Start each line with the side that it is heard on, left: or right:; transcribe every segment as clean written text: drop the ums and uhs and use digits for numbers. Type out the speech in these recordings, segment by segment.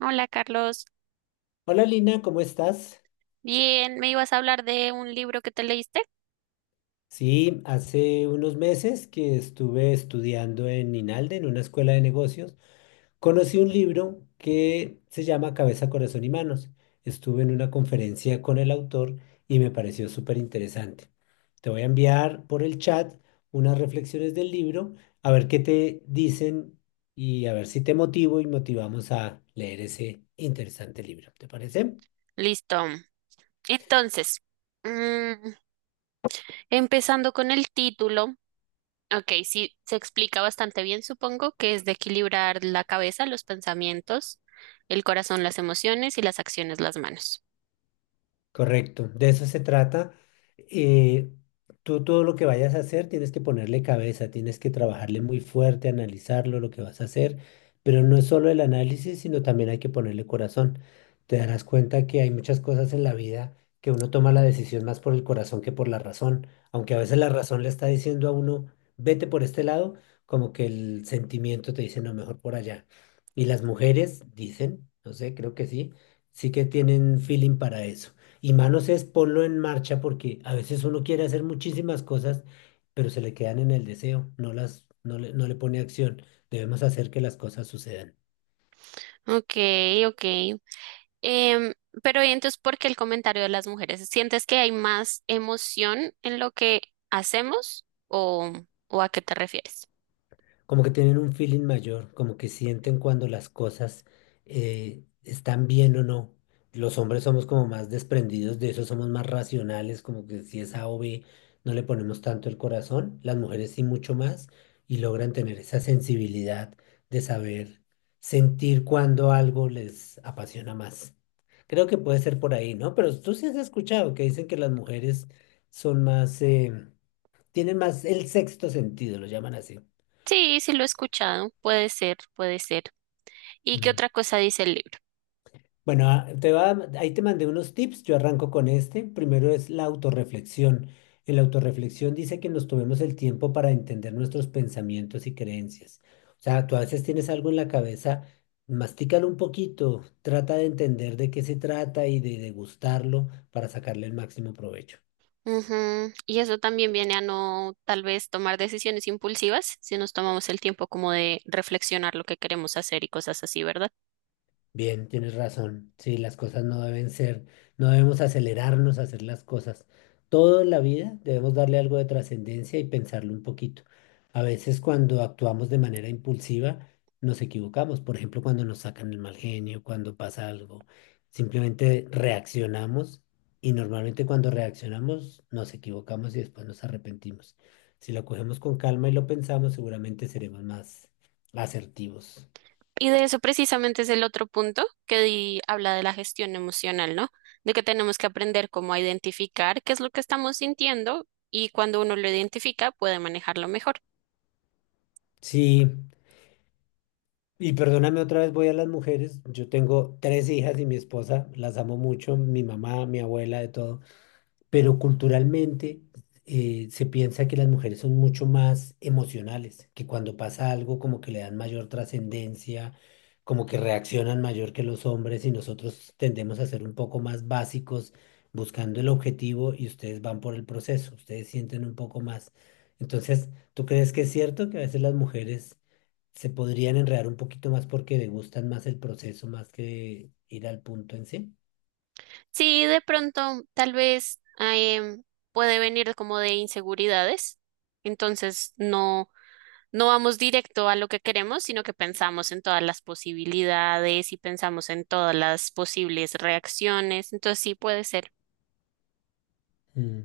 right: Hola Carlos,
left: Hola Lina, ¿cómo estás?
right: bien, ¿me ibas a hablar de un libro que te leíste?
left: Sí, hace unos meses que estuve estudiando en INALDE, en una escuela de negocios, conocí un libro que se llama Cabeza, Corazón y Manos. Estuve en una conferencia con el autor y me pareció súper interesante. Te voy a enviar por el chat unas reflexiones del libro, a ver qué te dicen y a ver si te motivo y motivamos a leer ese interesante libro. ¿Te parece?
right: Listo. Entonces, mm, empezando con el título, ok, sí, se explica bastante bien, supongo, que es de equilibrar la cabeza, los pensamientos, el corazón, las emociones y las acciones, las manos.
left: Correcto, de eso se trata. Eh, tú todo lo que vayas a hacer tienes que ponerle cabeza, tienes que trabajarle muy fuerte, analizarlo, lo que vas a hacer, pero no es solo el análisis, sino también hay que ponerle corazón. Te darás cuenta que hay muchas cosas en la vida que uno toma la decisión más por el corazón que por la razón, aunque a veces la razón le está diciendo a uno, vete por este lado, como que el sentimiento te dice, no, mejor por allá. Y las mujeres dicen, no sé, creo que sí, sí que tienen feeling para eso. Y manos es ponlo en marcha porque a veces uno quiere hacer muchísimas cosas, pero se le quedan en el deseo, no le pone acción. Debemos hacer que las cosas sucedan.
right: Ok, ok. Em, pero ¿y entonces, ¿por qué el comentario de las mujeres? ¿Sientes que hay más emoción en lo que hacemos o a qué te refieres?
left: Como que tienen un feeling mayor, como que sienten cuando las cosas están bien o no. Los hombres somos como más desprendidos de eso, somos más racionales, como que si es A o B, no le ponemos tanto el corazón. Las mujeres sí mucho más y logran tener esa sensibilidad de saber sentir cuando algo les apasiona más. Creo que puede ser por ahí, ¿no? Pero tú sí has escuchado que dicen que las mujeres son más, tienen más el sexto sentido, lo llaman así.
right: Sí, sí lo he escuchado. Puede ser, puede ser. ¿Y qué otra cosa dice el libro?
left: Bueno, ahí te mandé unos tips, yo arranco con este. Primero es la autorreflexión. En la autorreflexión dice que nos tomemos el tiempo para entender nuestros pensamientos y creencias. O sea, tú a veces tienes algo en la cabeza, mastícalo un poquito, trata de entender de qué se trata y de degustarlo para sacarle el máximo provecho.
right: Ujú. Y eso también viene a no tal vez tomar decisiones impulsivas si nos tomamos el tiempo como de reflexionar lo que queremos hacer y cosas así, ¿verdad?
left: Bien, tienes razón. Sí, las cosas no deben ser, no debemos acelerarnos a hacer las cosas. Toda la vida debemos darle algo de trascendencia y pensarlo un poquito. A veces cuando actuamos de manera impulsiva nos equivocamos. Por ejemplo, cuando nos sacan el mal genio, cuando pasa algo, simplemente reaccionamos y normalmente cuando reaccionamos nos equivocamos y después nos arrepentimos. Si lo cogemos con calma y lo pensamos, seguramente seremos más asertivos.
right: Y de eso precisamente es el otro punto habla de la gestión emocional, ¿no? De que tenemos que aprender cómo a identificar qué es lo que estamos sintiendo y cuando uno lo identifica puede manejarlo mejor.
left: Sí. Y perdóname otra vez, voy a las mujeres. Yo tengo tres hijas y mi esposa, las amo mucho, mi mamá, mi abuela, de todo, pero culturalmente se piensa que las mujeres son mucho más emocionales, que cuando pasa algo como que le dan mayor trascendencia, como que reaccionan mayor que los hombres y nosotros tendemos a ser un poco más básicos buscando el objetivo, y ustedes van por el proceso, ustedes sienten un poco más. Entonces, ¿tú crees que es cierto que a veces las mujeres se podrían enredar un poquito más porque le gustan más el proceso más que ir al punto en sí?
right: Sí, de pronto tal vez puede venir como de inseguridades, entonces no vamos directo a lo que queremos, sino que pensamos en todas las posibilidades y pensamos en todas las posibles reacciones, entonces sí puede ser.
left: Mm.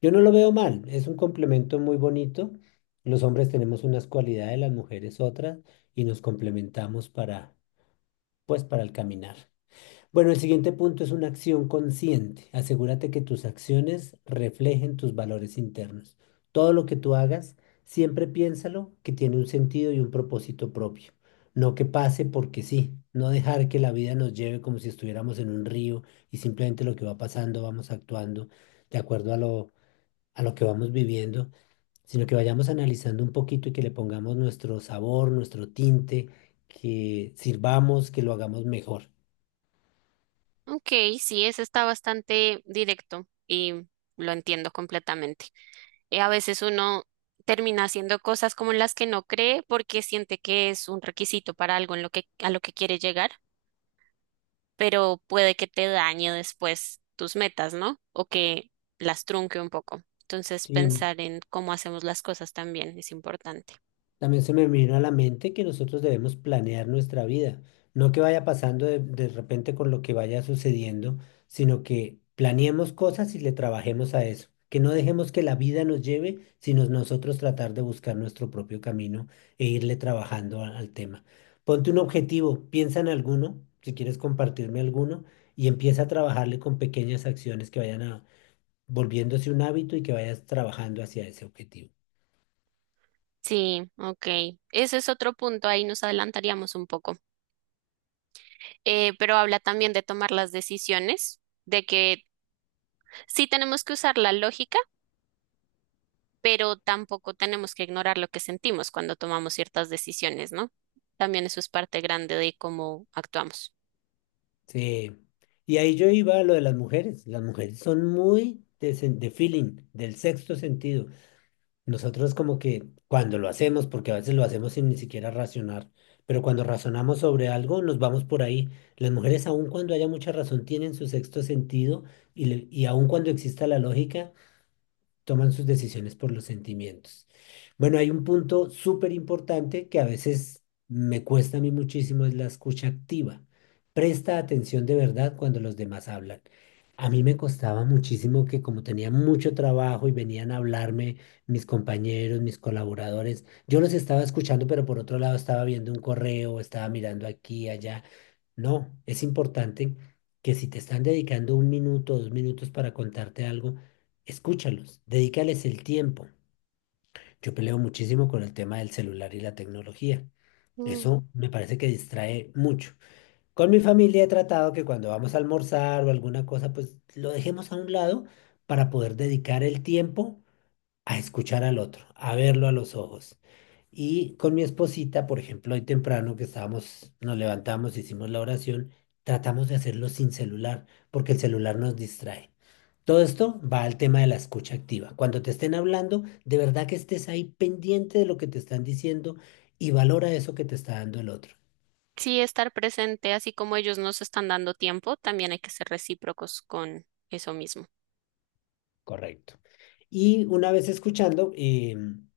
left: Yo no lo veo mal, es un complemento muy bonito. Los hombres tenemos unas cualidades, las mujeres otras, y nos complementamos para, pues, para el caminar. Bueno, el siguiente punto es una acción consciente. Asegúrate que tus acciones reflejen tus valores internos. Todo lo que tú hagas, siempre piénsalo que tiene un sentido y un propósito propio. No que pase porque sí. No dejar que la vida nos lleve como si estuviéramos en un río y simplemente lo que va pasando vamos actuando de acuerdo a lo que vamos viviendo, sino que vayamos analizando un poquito y que le pongamos nuestro sabor, nuestro tinte, que sirvamos, que lo hagamos mejor.
right: Ok, sí, eso está bastante directo y lo entiendo completamente. A veces uno termina haciendo cosas como en las que no cree porque siente que es un requisito para algo en a lo que quiere llegar, pero puede que te dañe después tus metas, ¿no? O que las trunque un poco. Entonces,
left: Sí,
right: pensar en cómo hacemos las cosas también es importante.
left: también se me vino a la mente que nosotros debemos planear nuestra vida, no que vaya pasando de repente con lo que vaya sucediendo, sino que planeemos cosas y le trabajemos a eso, que no dejemos que la vida nos lleve, sino nosotros tratar de buscar nuestro propio camino e irle trabajando al tema. Ponte un objetivo, piensa en alguno, si quieres compartirme alguno, y empieza a trabajarle con pequeñas acciones que vayan a, volviéndose un hábito y que vayas trabajando hacia ese objetivo.
right: Sí, ok. Ese es otro punto, ahí nos adelantaríamos un poco. Pero habla también de tomar las decisiones de que sí tenemos que usar la lógica, pero tampoco tenemos que ignorar lo que sentimos cuando tomamos ciertas decisiones, ¿no? También eso es parte grande de cómo actuamos.
left: Sí. Y ahí yo iba a lo de las mujeres. Las mujeres son muy de, de feeling, del sexto sentido. Nosotros como que cuando lo hacemos, porque a veces lo hacemos sin ni siquiera racionar, pero cuando razonamos sobre algo nos vamos por ahí. Las mujeres aun cuando haya mucha razón tienen su sexto sentido y, y aun cuando exista la lógica toman sus decisiones por los sentimientos. Bueno, hay un punto súper importante que a veces me cuesta a mí muchísimo, es la escucha activa. Presta atención de verdad cuando los demás hablan. A mí me costaba muchísimo que como tenía mucho trabajo y venían a hablarme mis compañeros, mis colaboradores, yo los estaba escuchando, pero por otro lado estaba viendo un correo, estaba mirando aquí, allá. No, es importante que si te están dedicando 1 minuto, 2 minutos para contarte algo, escúchalos, dedícales el tiempo. Yo peleo muchísimo con el tema del celular y la tecnología.
right: Mm.
left: Eso me parece que distrae mucho. Con mi familia he tratado que cuando vamos a almorzar o alguna cosa, pues lo dejemos a un lado para poder dedicar el tiempo a escuchar al otro, a verlo a los ojos. Y con mi esposita, por ejemplo, hoy temprano que estábamos, nos levantamos, hicimos la oración, tratamos de hacerlo sin celular, porque el celular nos distrae. Todo esto va al tema de la escucha activa. Cuando te estén hablando, de verdad que estés ahí pendiente de lo que te están diciendo y valora eso que te está dando el otro.
right: Sí, estar presente, así como ellos nos están dando tiempo, también hay que ser recíprocos con eso mismo.
left: Correcto. Y una vez escuchando,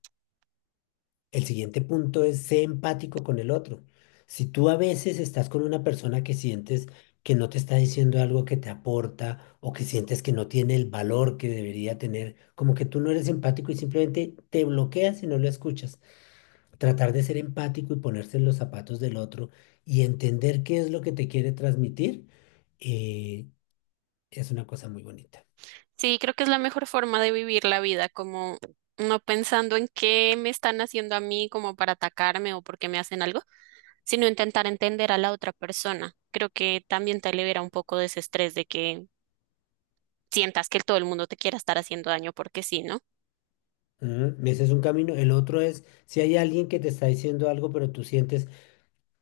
left: el siguiente punto es ser empático con el otro. Si tú a veces estás con una persona que sientes que no te está diciendo algo que te aporta o que sientes que no tiene el valor que debería tener, como que tú no eres empático y simplemente te bloqueas y no lo escuchas. Tratar de ser empático y ponerse en los zapatos del otro y entender qué es lo que te quiere transmitir, eh, es una cosa muy bonita.
right: Sí, creo que es la mejor forma de vivir la vida, como no pensando en qué me están haciendo a mí como para atacarme o por qué me hacen algo, sino intentar entender a la otra persona. Creo que también te libera un poco de ese estrés de que sientas que todo el mundo te quiera estar haciendo daño porque sí, ¿no?
left: Ujú, ese es un camino. El otro es si hay alguien que te está diciendo algo, pero tú sientes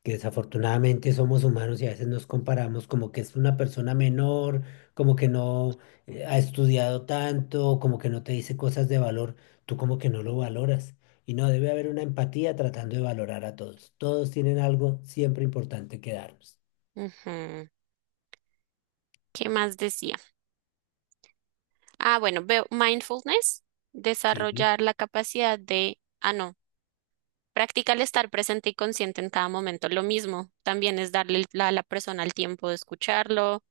left: que desafortunadamente somos humanos y a veces nos comparamos como que es una persona menor, como que no ha estudiado tanto, como que no te dice cosas de valor, tú como que no lo valoras. Y no, debe haber una empatía tratando de valorar a todos. Todos tienen algo siempre importante que darnos.
right: Ujú. ¿Qué más decía? Ah, bueno, veo mindfulness,
left: Sí,
right: desarrollar la capacidad de, ah, no, practicar el estar presente y consciente en cada momento. Lo mismo, también es darle a la persona el tiempo de escucharlo,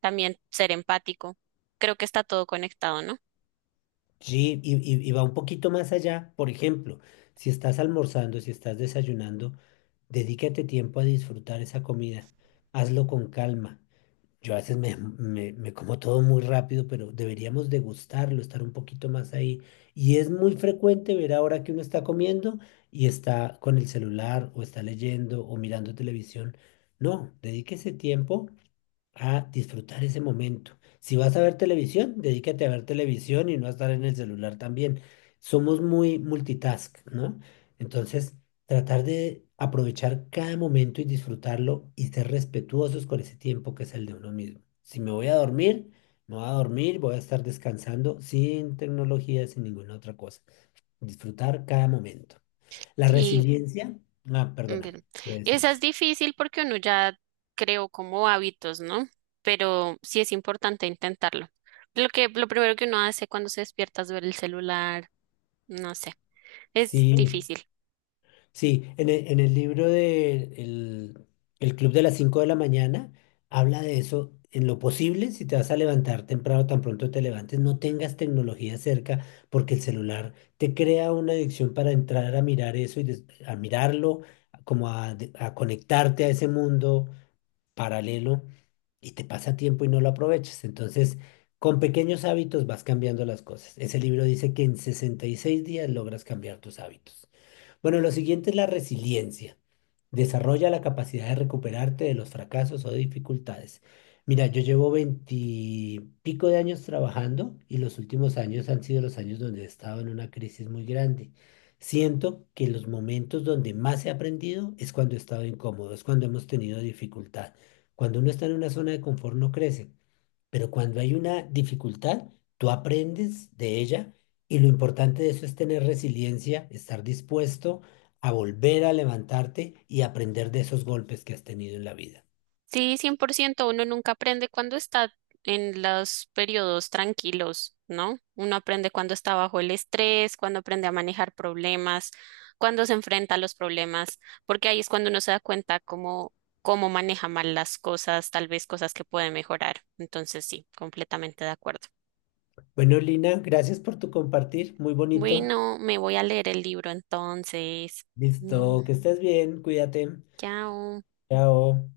right: también ser empático. Creo que está todo conectado, ¿no?
left: sí, y va un poquito más allá. Por ejemplo, si estás almorzando, si estás desayunando, dedícate tiempo a disfrutar esa comida. Hazlo con calma. Yo a veces me como todo muy rápido, pero deberíamos degustarlo, estar un poquito más ahí. Y es muy frecuente ver ahora que uno está comiendo y está con el celular o está leyendo o mirando televisión. No, dedíquese tiempo a disfrutar ese momento. Si vas a ver televisión, dedícate a ver televisión y no a estar en el celular también. Somos muy multitask, ¿no? Entonces, tratar de aprovechar cada momento y disfrutarlo y ser respetuosos con ese tiempo que es el de uno mismo. Si me voy a dormir, me voy a dormir, voy a estar descansando sin tecnología, sin ninguna otra cosa. Disfrutar cada momento. La
right: Sí,
left: resiliencia, ah, perdona,
right: ver.
left: ¿qué
right: Esa es
left: decías?
right: difícil porque uno ya creó como hábitos, ¿no? Pero sí es importante intentarlo. Lo primero que uno hace cuando se despierta es ver el celular, no sé, es
left: Sí,
right: difícil.
left: sí, en el libro de el Club de las 5 de la mañana habla de eso. En lo posible, si te vas a levantar temprano, tan pronto te levantes, no tengas tecnología cerca porque el celular te crea una adicción para entrar a mirar eso y a mirarlo, como a conectarte a ese mundo paralelo y te pasa tiempo y no lo aprovechas. Entonces, con pequeños hábitos vas cambiando las cosas. Ese libro dice que en 66 días logras cambiar tus hábitos. Bueno, lo siguiente es la resiliencia. Desarrolla la capacidad de recuperarte de los fracasos o dificultades. Mira, yo llevo veintipico de años trabajando y los últimos años han sido los años donde he estado en una crisis muy grande. Siento que los momentos donde más he aprendido es cuando he estado incómodo, es cuando hemos tenido dificultad. Cuando uno está en una zona de confort no crece. Pero cuando hay una dificultad, tú aprendes de ella y lo importante de eso es tener resiliencia, estar dispuesto a volver a levantarte y aprender de esos golpes que has tenido en la vida.
right: Sí, 100%. Uno nunca aprende cuando está en los periodos tranquilos, ¿no? Uno aprende cuando está bajo el estrés, cuando aprende a manejar problemas, cuando se enfrenta a los problemas, porque ahí es cuando uno se da cuenta cómo maneja mal las cosas, tal vez cosas que puede mejorar. Entonces, sí, completamente de acuerdo.
left: Bueno, Lina, gracias por tu compartir, muy bonito.
right: Bueno, me voy a leer el libro entonces. Mm,
left: Listo, que estés bien, cuídate.
right: chao.
left: Chao.